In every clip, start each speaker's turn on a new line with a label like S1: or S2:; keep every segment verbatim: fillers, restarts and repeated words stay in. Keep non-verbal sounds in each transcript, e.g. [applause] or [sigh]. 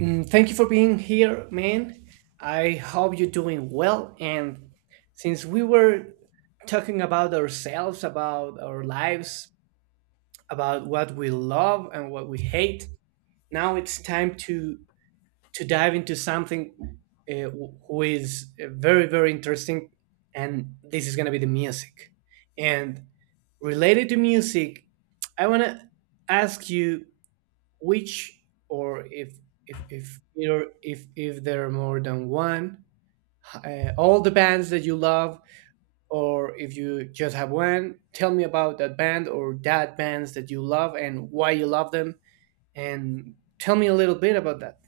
S1: Mm, Thank you for being here, man. I hope you're doing well. And since we were talking about ourselves, about our lives, about what we love and what we hate, now it's time to to dive into something uh, wh- who is uh, very very interesting, and this is gonna be the music. And related to music, I wanna ask you which or if if if you're, if if there are more than one uh, all the bands that you love, or if you just have one. Tell me about that band or that bands that you love and why you love them, and tell me a little bit about that.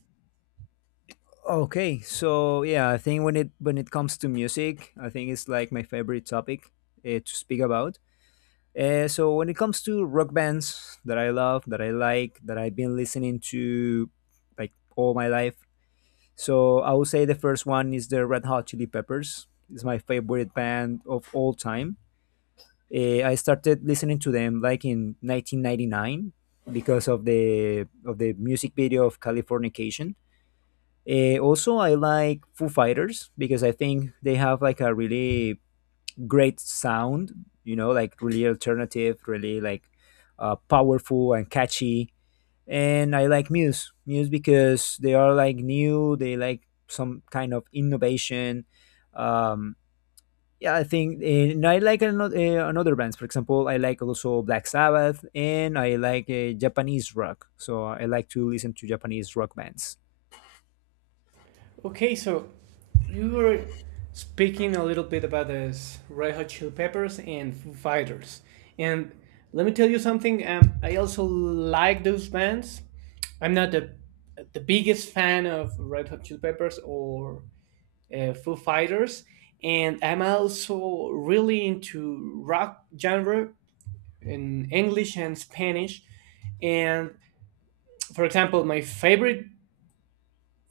S2: Okay, so yeah, I think when it when it comes to music, I think it's like my favorite topic uh, to speak about. Uh, so when it comes to rock bands that I love, that I like, that I've been listening to like all my life, so I would say the first one is the Red Hot Chili Peppers. It's my favorite band of all time. Uh, I started listening to them like in nineteen ninety-nine because of the of the music video of Californication. Uh, also, I like Foo Fighters because I think they have like a really great sound, you know, like really alternative, really like uh, powerful and catchy. And I like Muse, Muse because they are like new, they like some kind of innovation. Um, yeah, I think, eh, and I like another, uh, another bands. For example, I like also Black Sabbath, and I like uh, Japanese rock. So I like to listen to Japanese rock bands.
S1: Okay, so you were speaking a little bit about the s- Red Hot Chili Peppers and Foo Fighters, and let me tell you something. Um, I also like those bands. I'm not the the biggest fan of Red Hot Chili Peppers or uh, Foo Fighters, and I'm also really into rock genre in English and Spanish. And for example, my favorite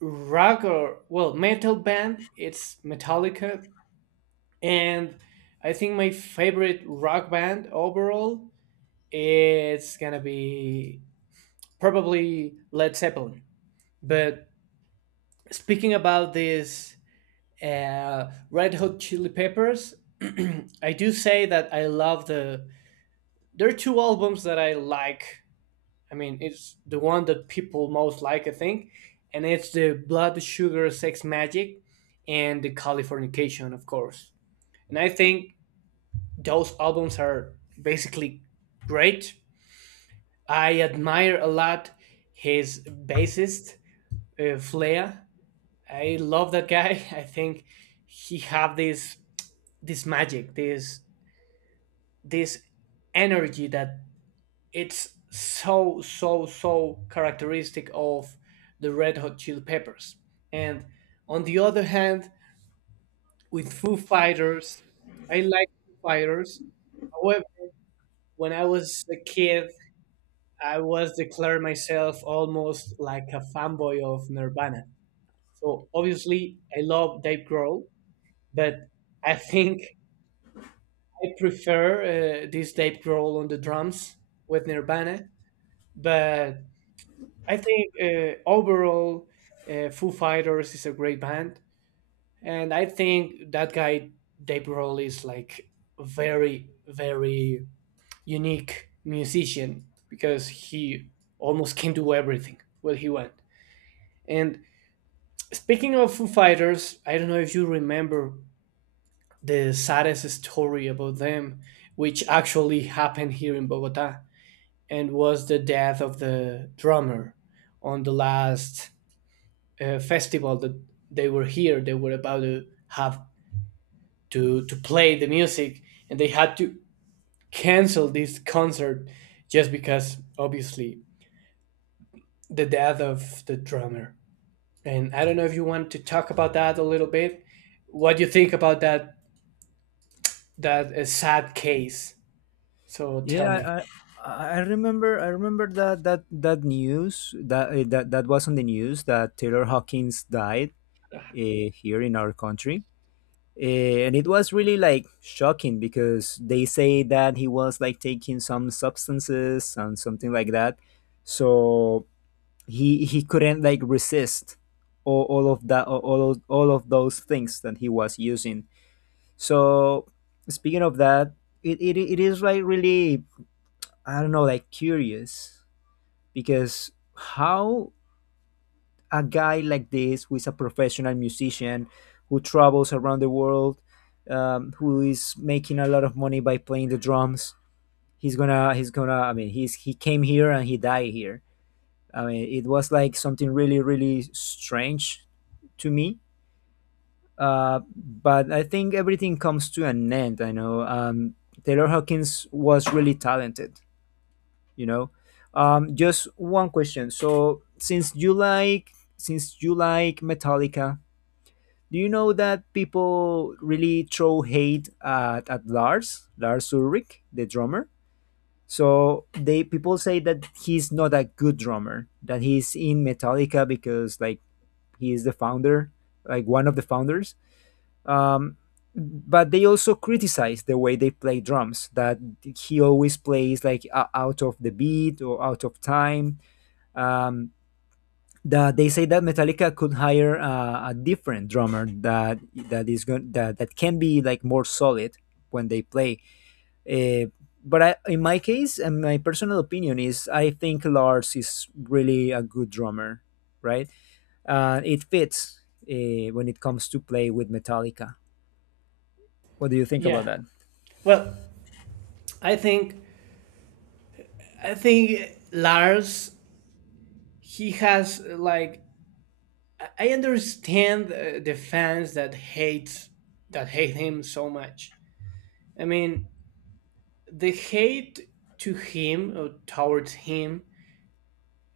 S1: rock, or well, metal band, it's Metallica, and I think my favorite rock band overall it's gonna be probably Led Zeppelin. But speaking about this uh, Red Hot Chili Peppers, [clears throat] I do say that i love the There are two albums that I like. I mean, it's the one that people most like, I think, and it's the Blood Sugar Sex Magic and the Californication, of course. And I think those albums are basically great. I admire a lot his bassist, uh, Flea. I love that guy. [laughs] I think he have this this magic, this this energy that it's so so so characteristic of the Red Hot Chili Peppers. And on the other hand, with Foo Fighters, I like Foo Fighters. However, when I was a kid, I was declared myself almost like a fanboy of Nirvana. So obviously, I love Dave Grohl, but I think I prefer uh, this Dave Grohl on the drums with Nirvana. But I think uh, overall, uh, Foo Fighters is a great band, and I think that guy Dave Grohl is like a very very unique musician because he almost can do everything what he want. And speaking of Foo Fighters, I don't know if you remember the saddest story about them, which actually happened here in Bogota, and was the death of the drummer on the last uh, festival that they were here they were about to have to to play the music, and they had to cancel this concert just because, obviously, the death of the drummer. And I don't know if you want to talk about that a little bit. What do you think about that, that uh, sad case? So tell
S2: Yeah, I
S1: me.
S2: I I remember I remember that that that news that eh, that that was on the news that Taylor Hawkins died uh, here in our country. Eh, and it was really like shocking because they say that he was like taking some substances and something like that, so he he couldn't like resist all, all of that all all of, all of those things that he was using. So speaking of that, it, it, it is like really, I don't know, like curious, because how a guy like this, who is a professional musician, who travels around the world, um, who is making a lot of money by playing the drums, he's gonna, he's gonna. I mean, he's he came here and he died here. I mean, it was like something really, really strange to me. Uh, but I think everything comes to an end. I know, um, Taylor Hawkins was really talented. You know, um just one question. So since you like since you like Metallica, do you know that people really throw hate at, at lars lars Ulrich, the drummer? So they, people say that he's not a good drummer, that he's in Metallica because like he is the founder, like one of the founders. um but they also criticize the way they play drums, that he always plays like o- out of the beat or out of time. um, that they say that Metallica could hire uh, a different drummer that that is going that, that can be like more solid when they play. Uh, but I, in my case, and my personal opinion is, I think Lars is really a good drummer, right? Uh, it fits uh, when it comes to play with Metallica. What do you think
S1: Yeah,
S2: about that?
S1: well, i think i think Lars, he has like, I understand uh, the fans that hate that hate him so much. I mean, the hate to him, or towards him,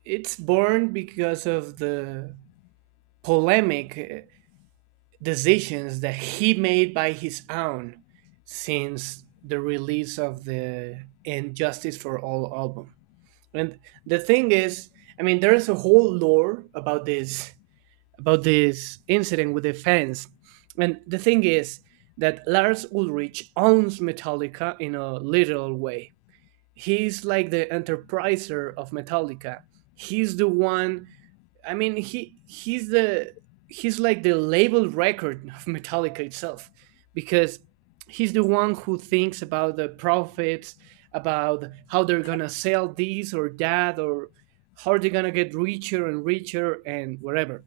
S1: it's born because of the polemic uh, decisions that he made by his own since the release of the Injustice for All album. And the thing is, I mean, there's a whole lore about this about this incident with the fans. And the thing is that Lars Ulrich owns Metallica in a literal way. He's like the enterpriser of Metallica. He's the one. I mean, he he's the he's like the label record of Metallica itself, because he's the one who thinks about the profits, about how they're gonna sell this or that, or how they're gonna get richer and richer and whatever.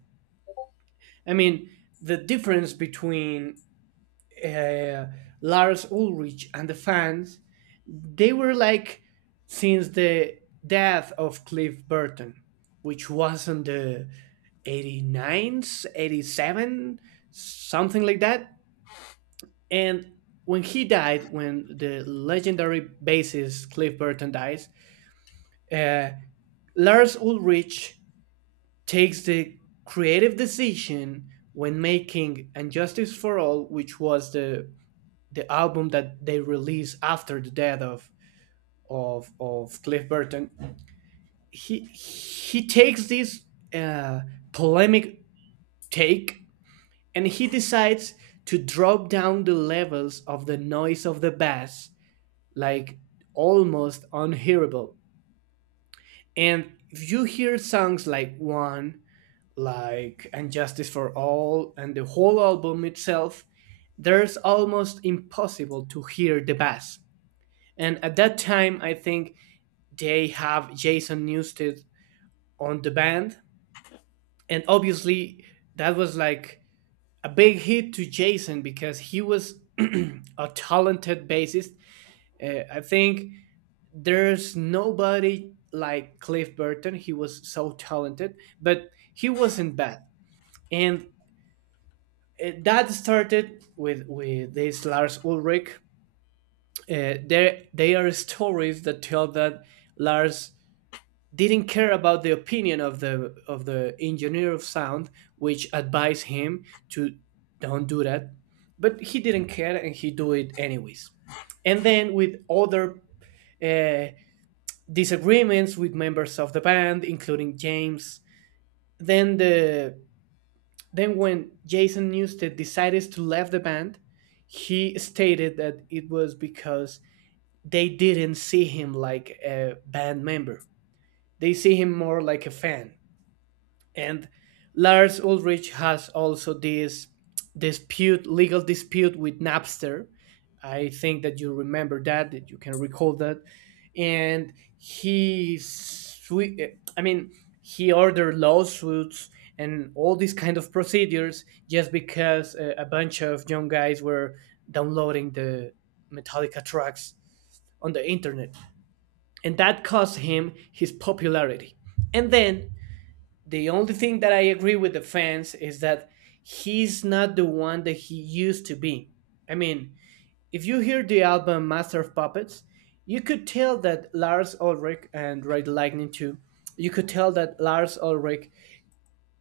S1: I mean, the difference between uh, Lars Ulrich and the fans, they were like, since the death of Cliff Burton, which was on the 89s, eighty-seven, something like that. And when he died, when the legendary bassist Cliff Burton dies, uh, Lars Ulrich takes the creative decision when making Injustice for All, which was the the album that they released after the death of of, of Cliff Burton. He he takes this uh, polemic take, and he decides to drop down the levels of the noise of the bass like almost unhearable. And if you hear songs like One, like And Justice for All, and the whole album itself, there's almost impossible to hear the bass. And at that time, I think they have Jason Newsted on the band. And obviously, that was like a big hit to Jason because he was [clears throat] a talented bassist. Uh, I think there's nobody like Cliff Burton. He was so talented, but he wasn't bad. And Uh, that started with with this Lars Ulrich. Uh, there they are stories that tell that Lars didn't care about the opinion of the of the engineer of sound, which advised him to don't do that, but he didn't care and he do it anyways. And then with other uh, disagreements with members of the band, including James, then the Then, when Jason Newsted decided to leave the band, he stated that it was because they didn't see him like a band member. They see him more like a fan. And Lars Ulrich has also this dispute, legal dispute, with Napster. I think that you remember that, that you can recall that, and he, swe- I mean, he ordered lawsuits and all these kind of procedures just because a, a bunch of young guys were downloading the Metallica tracks on the internet, and that cost him his popularity. And then the only thing that I agree with the fans is that he's not the one that he used to be. I mean, if you hear the album Master of Puppets, you could tell that Lars Ulrich, and Ride the Lightning too, you could tell that Lars Ulrich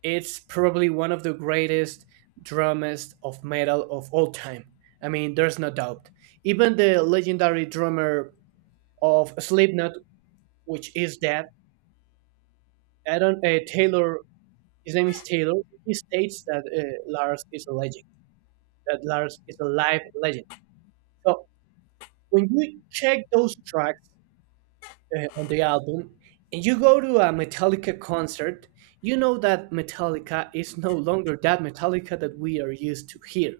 S1: is probably one of the greatest drummers of metal of all time. I mean, there's no doubt. Even the legendary drummer of Slipknot, which is dead, I don't uh, Taylor. His name is Taylor. He states that uh, Lars is a legend, that Lars is a live legend. So when you check those tracks uh, on the album, and you go to a Metallica concert, you know that Metallica is no longer that Metallica that we are used to hear.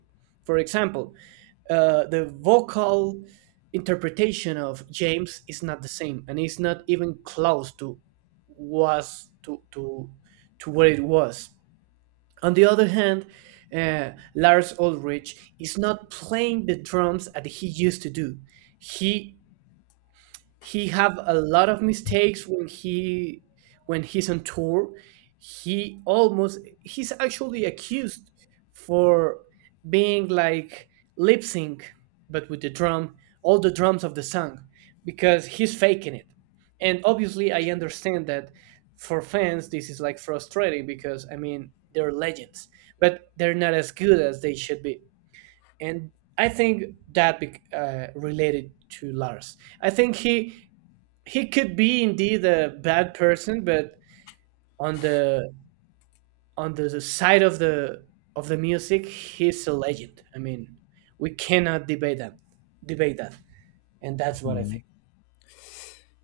S1: For example, uh, the vocal interpretation of James is not the same, and it's not even close to was to to to what it was. On the other hand, uh, Lars Ulrich is not playing the drums as he used to do. He he have a lot of mistakes when he when he's on tour. He almost, he's actually accused for being like lip sync, but with the drum, all the drums of the song, because he's faking it. And obviously, I understand that for fans this is like frustrating, because I mean, they're legends, but they're not as good as they should be. And I think that bec- uh, related to Lars, I think he he could be indeed a bad person, but on the on the side of the of the music, he's a legend. I mean, we cannot debate that, debate that, and that's what I
S2: Mm.
S1: think.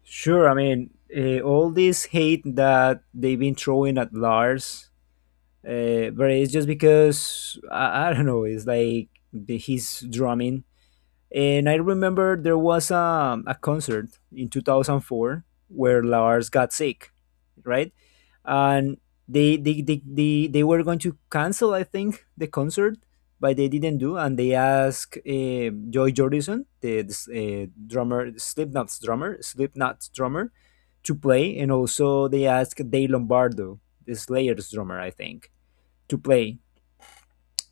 S2: Sure, I mean, uh, all this hate that they've been throwing at Lars, uh, but it's just because I, I don't know. It's like the, his drumming. And I remember there was um, a concert in two thousand four where Lars got sick, right? And they they, they, they they were going to cancel, I think, the concert, but they didn't do. And they asked uh, Joy Jordison, the uh, drummer, Slipknot's drummer, Slipknot's drummer, to play. And also they asked Dave Lombardo, the Slayer's drummer, I think, to play.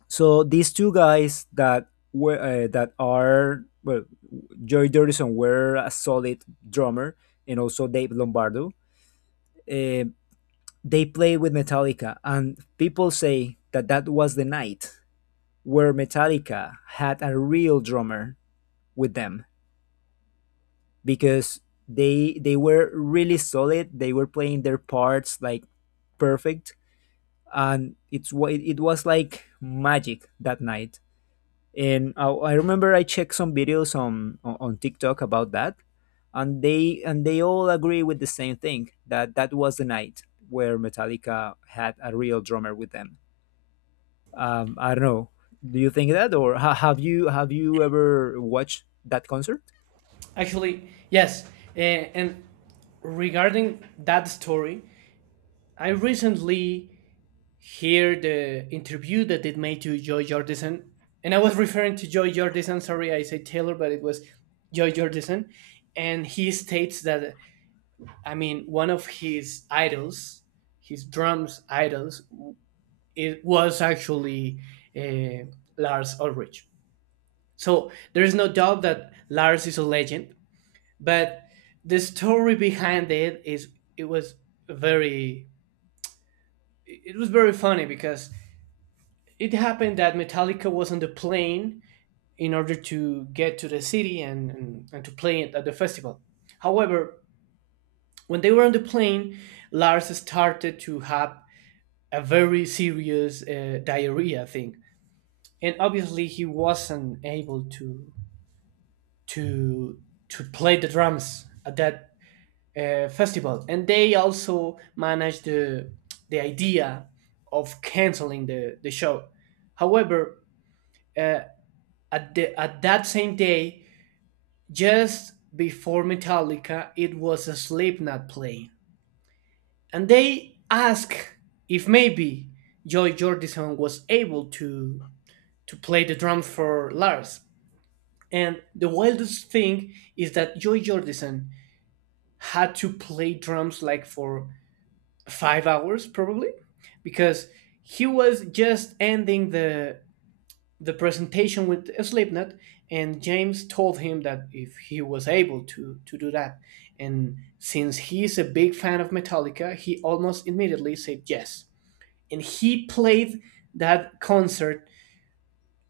S2: So these two guys that were uh, that are, well, Joy Dorison were a solid drummer, and also Dave Lombardo. Uh, they played with Metallica, and people say that that was the night where Metallica had a real drummer with them, because they they were really solid. They were playing their parts like perfect, and it's wa- it was like magic that night. And I, I remember I checked some videos on, on on TikTok about that, and they and they all agree with the same thing, that that was the night where Metallica had a real drummer with them. Um, I don't know. Do you think that, or ha- have you, have you ever watched that concert?
S1: Actually, yes, uh, and regarding that story, I recently hear the interview that it made to Joy Jordison, and I was referring to Joy Jordison. Sorry, I said Taylor, but it was Joy Jordison, and he states that, I mean, one of his idols, his drums idols, it was actually uh, Lars Ulrich. So there is no doubt that Lars is a legend, but the story behind it is, it was very, it was very funny because it happened that Metallica was on the plane in order to get to the city, and, and, and to play it at the festival. However, when they were on the plane, Lars started to have a very serious uh, diarrhea thing, and obviously he wasn't able to to to play the drums at that uh, festival, and they also managed the the idea of canceling the the show. However, uh, at the at that same day, just before Metallica, it was a Slipknot play, and they asked if maybe Joy Jordison was able to to play the drums for Lars. And the wildest thing is that Joy Jordison had to play drums like for five hours probably, because he was just ending the the presentation with Slipknot, and James told him that if he was able to to do that, and since he is a big fan of Metallica, he almost immediately said yes, and he played that concert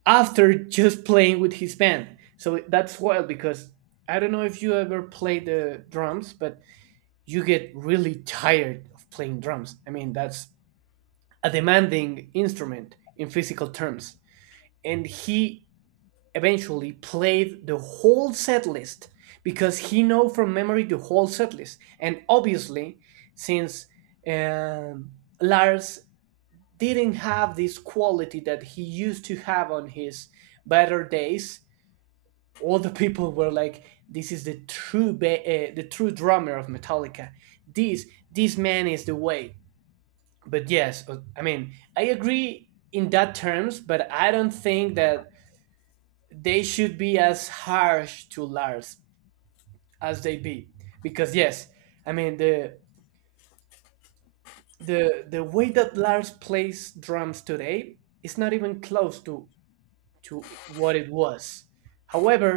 S1: after just playing with his band. So that's wild because I don't know if you ever play the drums, but you get really tired of playing drums. I mean, that's a demanding instrument in physical terms. And he eventually played the whole set list because he know from memory the whole set list. And obviously, since um, Lars didn't have this quality that he used to have on his better days, all the people were like, "This is the true ba- uh, the true drummer of Metallica. This this man is the way." But yes, uh, I mean, I agree in that terms, but I don't think that they should be as harsh to Lars as they be, because yes, I mean the the the way that Lars plays drums today is not even close to to what it was. However,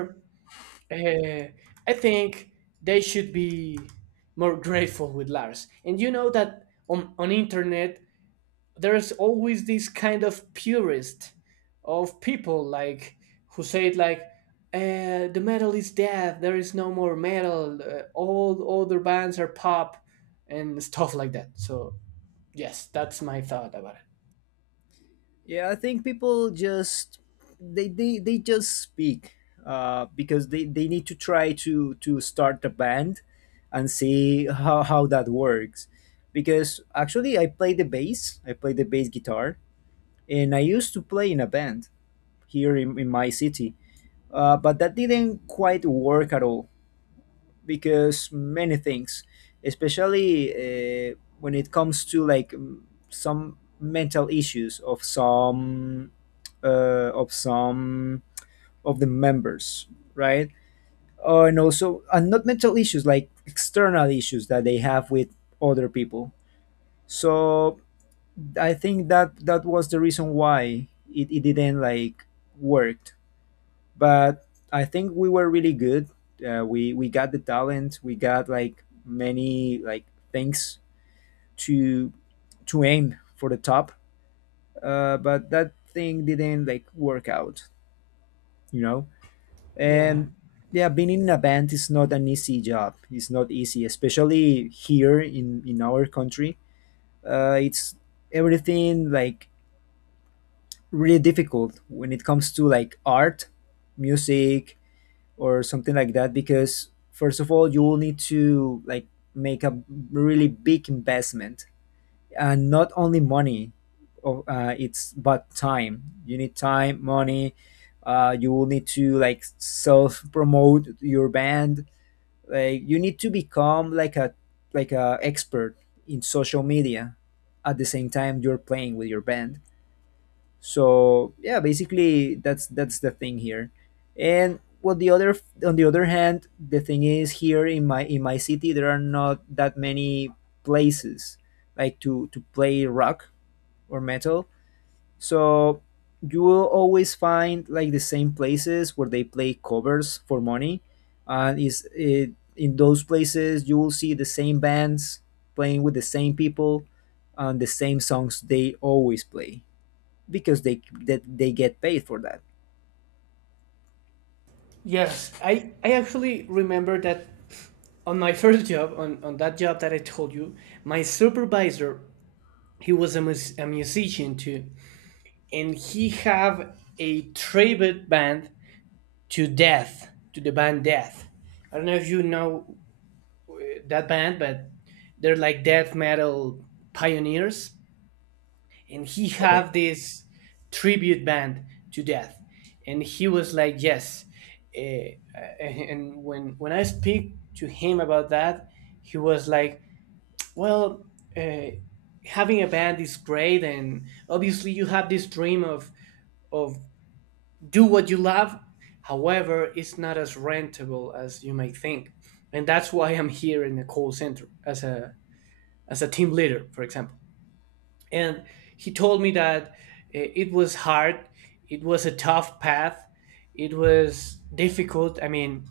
S1: Uh, I think they should be more [laughs] grateful with Lars. And you know that on on internet there's always this kind of purist of people like who say it like uh, the metal is dead. There is no more metal. Uh, all other bands are pop and [laughs] stuff like that. So yes, that's my thought about it.
S2: Yeah, I think people just they they, they just speak uh, because they, they need to try to to start a band and see how, how that works. Because actually, I play the bass, I play the bass guitar, and I used to play in a band here in, in my city, uh, but that didn't quite work at all because many things, especially uh, when it comes to like m- some mental issues of some uh, of some of the members, right? Uh, and also, and not mental issues, like external issues that they have with other people. So I think that that was the reason why it, it didn't like work, but I think we were really good. Uh, we we got the talent. We got like many like things to to aim for the top. Uh, but that thing didn't like work out, you know.
S1: Yeah.
S2: And yeah, being in a band is not an easy job. It's not easy, especially here in in our country. Uh, it's everything like really difficult when it comes to like art, music, or something like that, because first of all you will need to like make a really big investment, and not only money, o- uh, it's but time. You need time, money. Uh, you will need to like self promote your band, like you need to become like a like a expert in social media at the same time you're playing with your band. So yeah, basically that's that's the thing here. And, well, the other on the other hand, the thing is, here in my in my city there are not that many places like to to play rock or metal. So you will always find like the same places where they play covers for money, and is it, in those places you will see the same bands playing with the same people and the same songs they always play, because they that they get paid for that.
S1: Yes, I I actually remember that on my [laughs] first job, on, on that job that I told you, my supervisor, he was a, mus- a musician too, and he have a tribute band to Death, to the band Death. I don't know if you know that band, but they're like death metal pioneers, and he
S2: Okay.
S1: have this tribute band to Death, and he was like, yes. eh, eh, and when when I speak to him about that, he was like, well, uh, having a band is great, and obviously you have this dream of of do what you love. However, it's not as rentable as you might think, and that's why I'm here in the call center as a as a team leader, for example. And he told me that uh, it was hard, it was a tough path, it was difficult. I mean,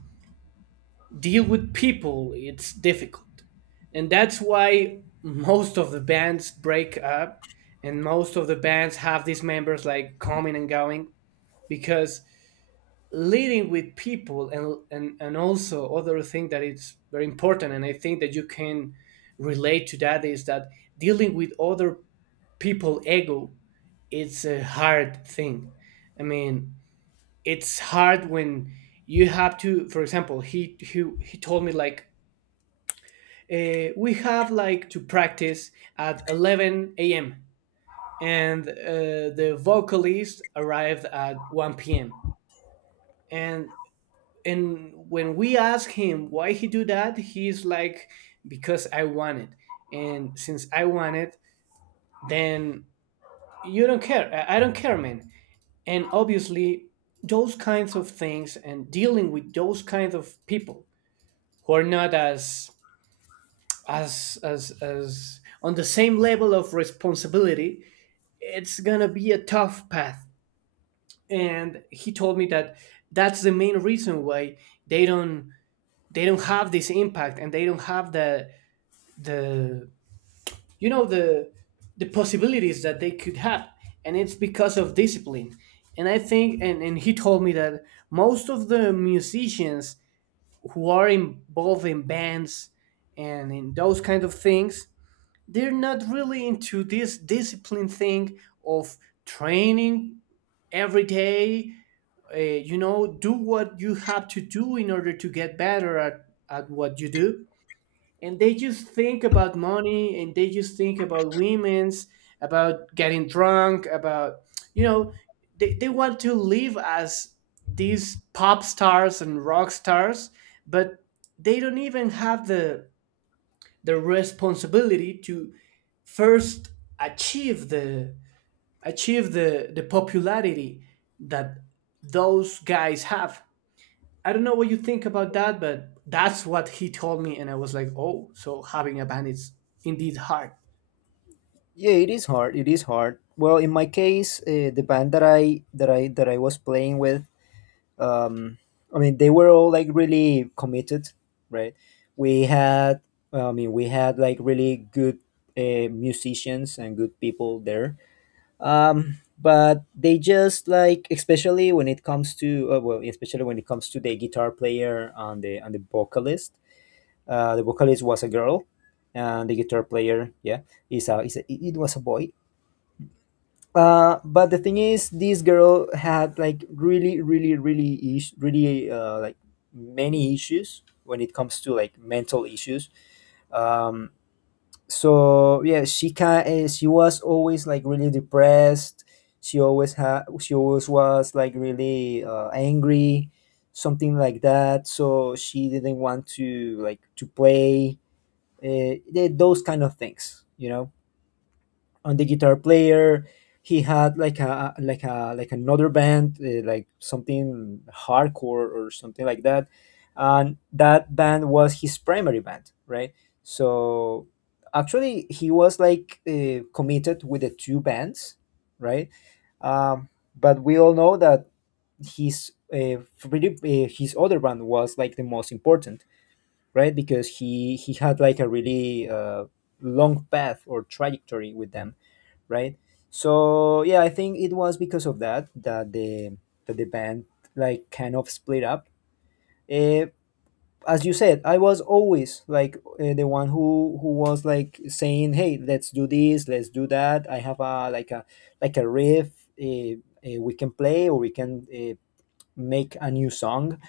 S1: deal with people it's difficult and that's why most of the bands break up and most of the bands have these members like coming and going because leading with people and and, and also other thing that it's very important and I think that you can relate to that is that dealing with other people ego it's a hard thing. I mean, it's hard when you have to, for example, he he, he told me like uh, we have like to practice at eleven a m and uh, the vocalist arrived at one p m and and when we ask him why he do that, he's like because I want it, and since I want it, then you don't care. I I don't care, man. And obviously, those kinds of things and dealing with those kinds of people who are not as as as as on the same level of responsibility it's gonna be a tough path, and he told me that that's the main reason why they don't they don't have this impact and they don't have the the you know the the possibilities that they could have, and it's because of discipline. And I think and, and he told me that most of the musicians who are involved in bands and in those kind of things, they're not really into this discipline thing of training every day. Uh, you know, do what you have to do in order to get better at, at what you do. And they just think about money and they just think about women's, about getting drunk, about you know, they, they want to live as these pop stars and rock stars, but they don't even have the the responsibility to first achieve the achieve the the popularity that those guys have. I don't know what you think about that, but that's what he told me, and I was like, oh, so having a band is indeed hard.
S2: Yeah, it is hard. It is hard. Well, in my case, uh, the band that I that I that I was playing with, um, I mean, they were all like really committed, right? We had, I mean, we had like really good uh, musicians and good people there. Um, but they just like, especially when it comes to, uh, well, especially when it comes to the guitar player and the and the vocalist. Uh, the vocalist was a girl, and the guitar player, yeah, is a, is a it was a boy. Uh, but the thing is, this girl had like really, really, really, is- really uh, like many issues when it comes to like mental issues. Um, so yeah, she can. She was always like really depressed. She always had. She always was like really uh, angry, something like that. So she didn't want to like to play uh, the, those kind of things, you know. On the guitar player, he had like a like a like another band, uh, like something hardcore or something like that, and that band was his primary band, right? So actually he was like uh, committed with the two bands, right? um, but we all know that his uh, pretty, uh, his other band was like the most important, right? Because he he had like a really uh, long path or trajectory with them, right? So yeah, I think it was because of that that the that the band like kind of split up. Uh, as you said, I was always like uh, the one who who was like saying, "Hey, let's do this, let's do that. I have a like a like a riff, uh, uh, we can play, or we can uh, make a new song."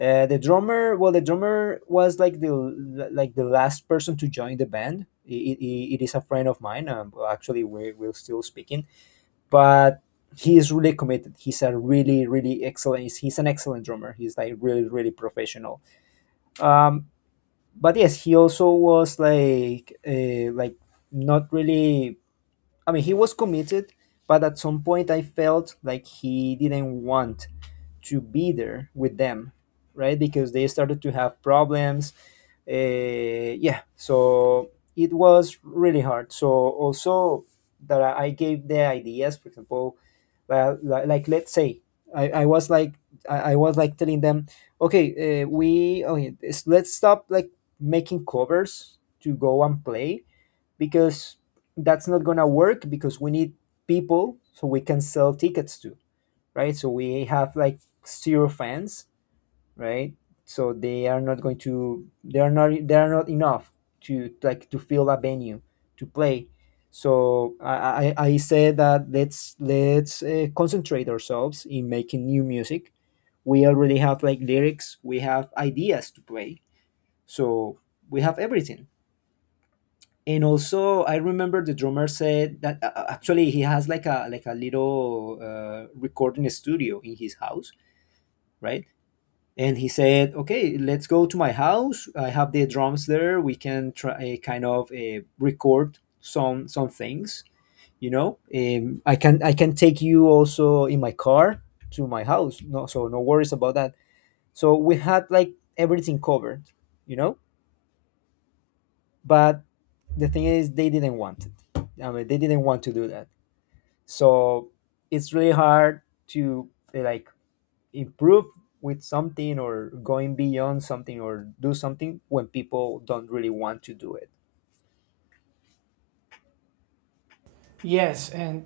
S2: uh, The drummer, well, the drummer was like the like the last person to join the band. It, it, it is a friend of mine. Um, well, actually, we we're still speaking, but he is really committed. He's a really really excellent. He's, he's an excellent drummer. He's like really really professional. Um, but yes, he also was like uh, like not really. I mean, he was committed, but at some point I felt like he didn't want to be there with them, right? Because they started to have problems. Uh, yeah, so it was really hard. So also that I I gave the ideas, for example, well, li- like let's say I, I was like I, I was like telling them, okay, uh, we okay, it's- let's stop like making covers to go and play, because that's not gonna work because we need people so we can sell tickets to, right? So we have like zero fans, right? So they are not going to they are not they are not enough to like to fill a venue to play. So I I, I said that let's let's uh, concentrate ourselves in making new music. We already have like lyrics, we have ideas to play, so we have everything. And also, I remember the drummer said that uh, uh, actually he has like a like a little uh, recording studio in his house, right? And he said, okay, let's go to my house, I have the drums there, we can try, eh, kind of uh, record some some things, you know. um, I can I can take you also in my car to my house, no so no worries about that. So we had like everything covered, you know. But the thing is they didn't want it. I mean, they didn't want to do that. So it's really hard to uh, like improve with something or going beyond something or do something when people don't really want to do it.
S1: Yes, and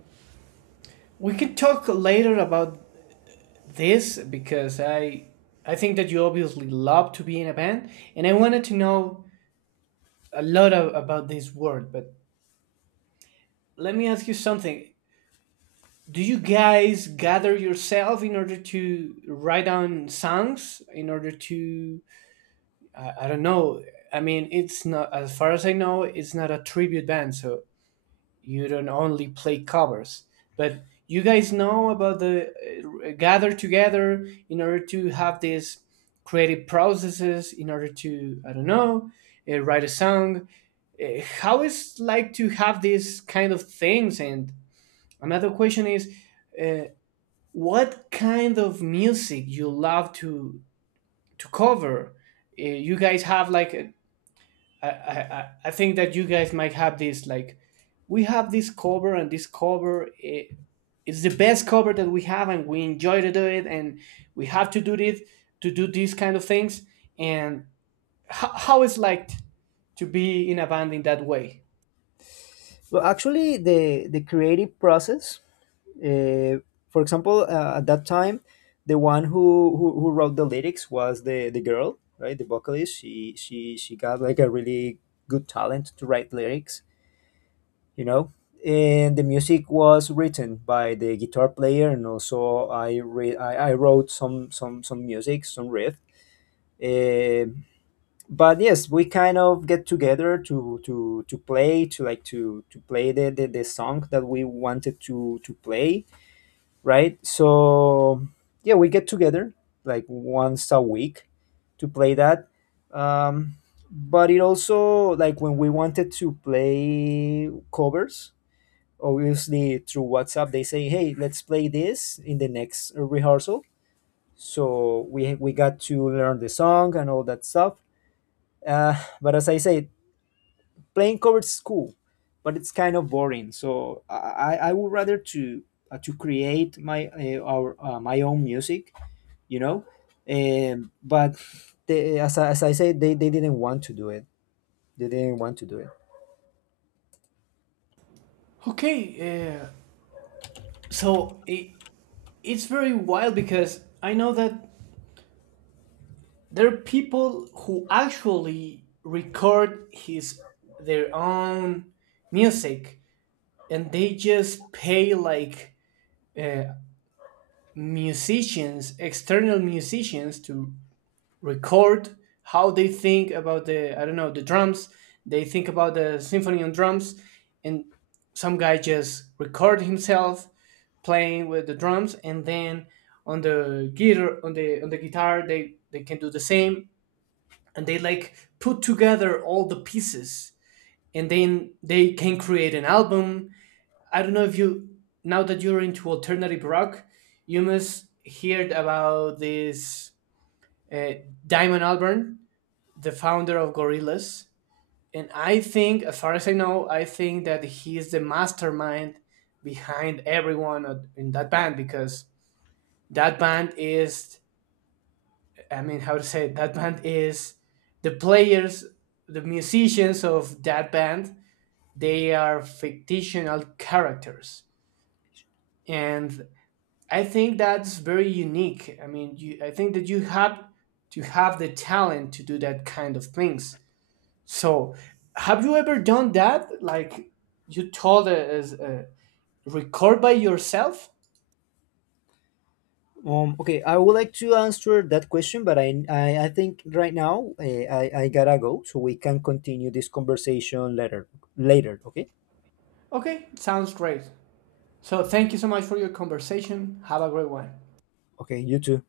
S1: we could talk later about this because I I think that you obviously love to be in a band, and I wanted to know a lot of, about this word. But let me ask you something. Do you guys gather yourself in order to write down songs in order to I, I don't know. I mean, it's not, as far as I know, it's not a tribute band, so you don't only play covers, but you guys know about the uh, gather together in order to have these creative processes in order to, I don't know, uh, write a song. Uh, how is like to have these kind of things? And another question is, uh, what kind of music you love to to cover? Uh, you guys have like a- I I I- I think that you guys might have this like we have this cover and this cover, eh, it's the best cover that we have and we enjoy to do it and we have to do it to do these kind of things, and ho- how it's like to be in a band in that way.
S2: Well, actually, the the creative process, uh, for example, uh, at that time, the one who, who who wrote the lyrics was the the girl, right, the vocalist. She she she got like a really good talent to write lyrics, you know. And the music was written by the guitar player, and also i re- I, I wrote some some some music, some riffs. uh, but yes, we kind of get together to to to play, to like to to play the, the the song that we wanted to to play, right? So yeah, we get together like once a week to play that. um but it also like when we wanted to play covers, obviously through WhatsApp they say, "Hey, let's play this in the next rehearsal." So we we got to learn the song and all that stuff. Uh, but as I say, playing cover is cool, but it's kind of boring. So I, I I would rather to uh, to create my uh, our uh, my own music, you know. Um, but they, as I, as I said, they, they didn't want to do it. They didn't want to do it.
S1: Okay. uh, so it, it's very wild because I know that there are people who actually record his their own music, and they just pay like uh, musicians, external musicians to record how they think about the, I don't know, the drums, they think about the symphony on drums, and some guy just record himself playing with the drums, and then on the guitar on the on the guitar they they can do the same, and they like put together all the pieces, and then they can create an album. I don't know if you, now that you're into alternative rock, you must heard about this uh, Diamond Albarn, the founder of Gorillaz, and I think, as far as I know, I think that he is the mastermind behind everyone in that band because that band is, I mean, how to say it, that band is the players, the musicians of that band, they are fictional characters. And I think that's very unique. I mean, you, I think that you have to have the talent to do that kind of things. So, have you ever done that? Like you told us, uh, record by yourself?
S2: Um, okay, I would like to answer that question, but I I, I think right now uh, I I gotta go, so we can continue this conversation later. Later, okay?
S1: Okay, sounds great. So, thank you so much for your conversation. Have a great one.
S2: Okay, you too.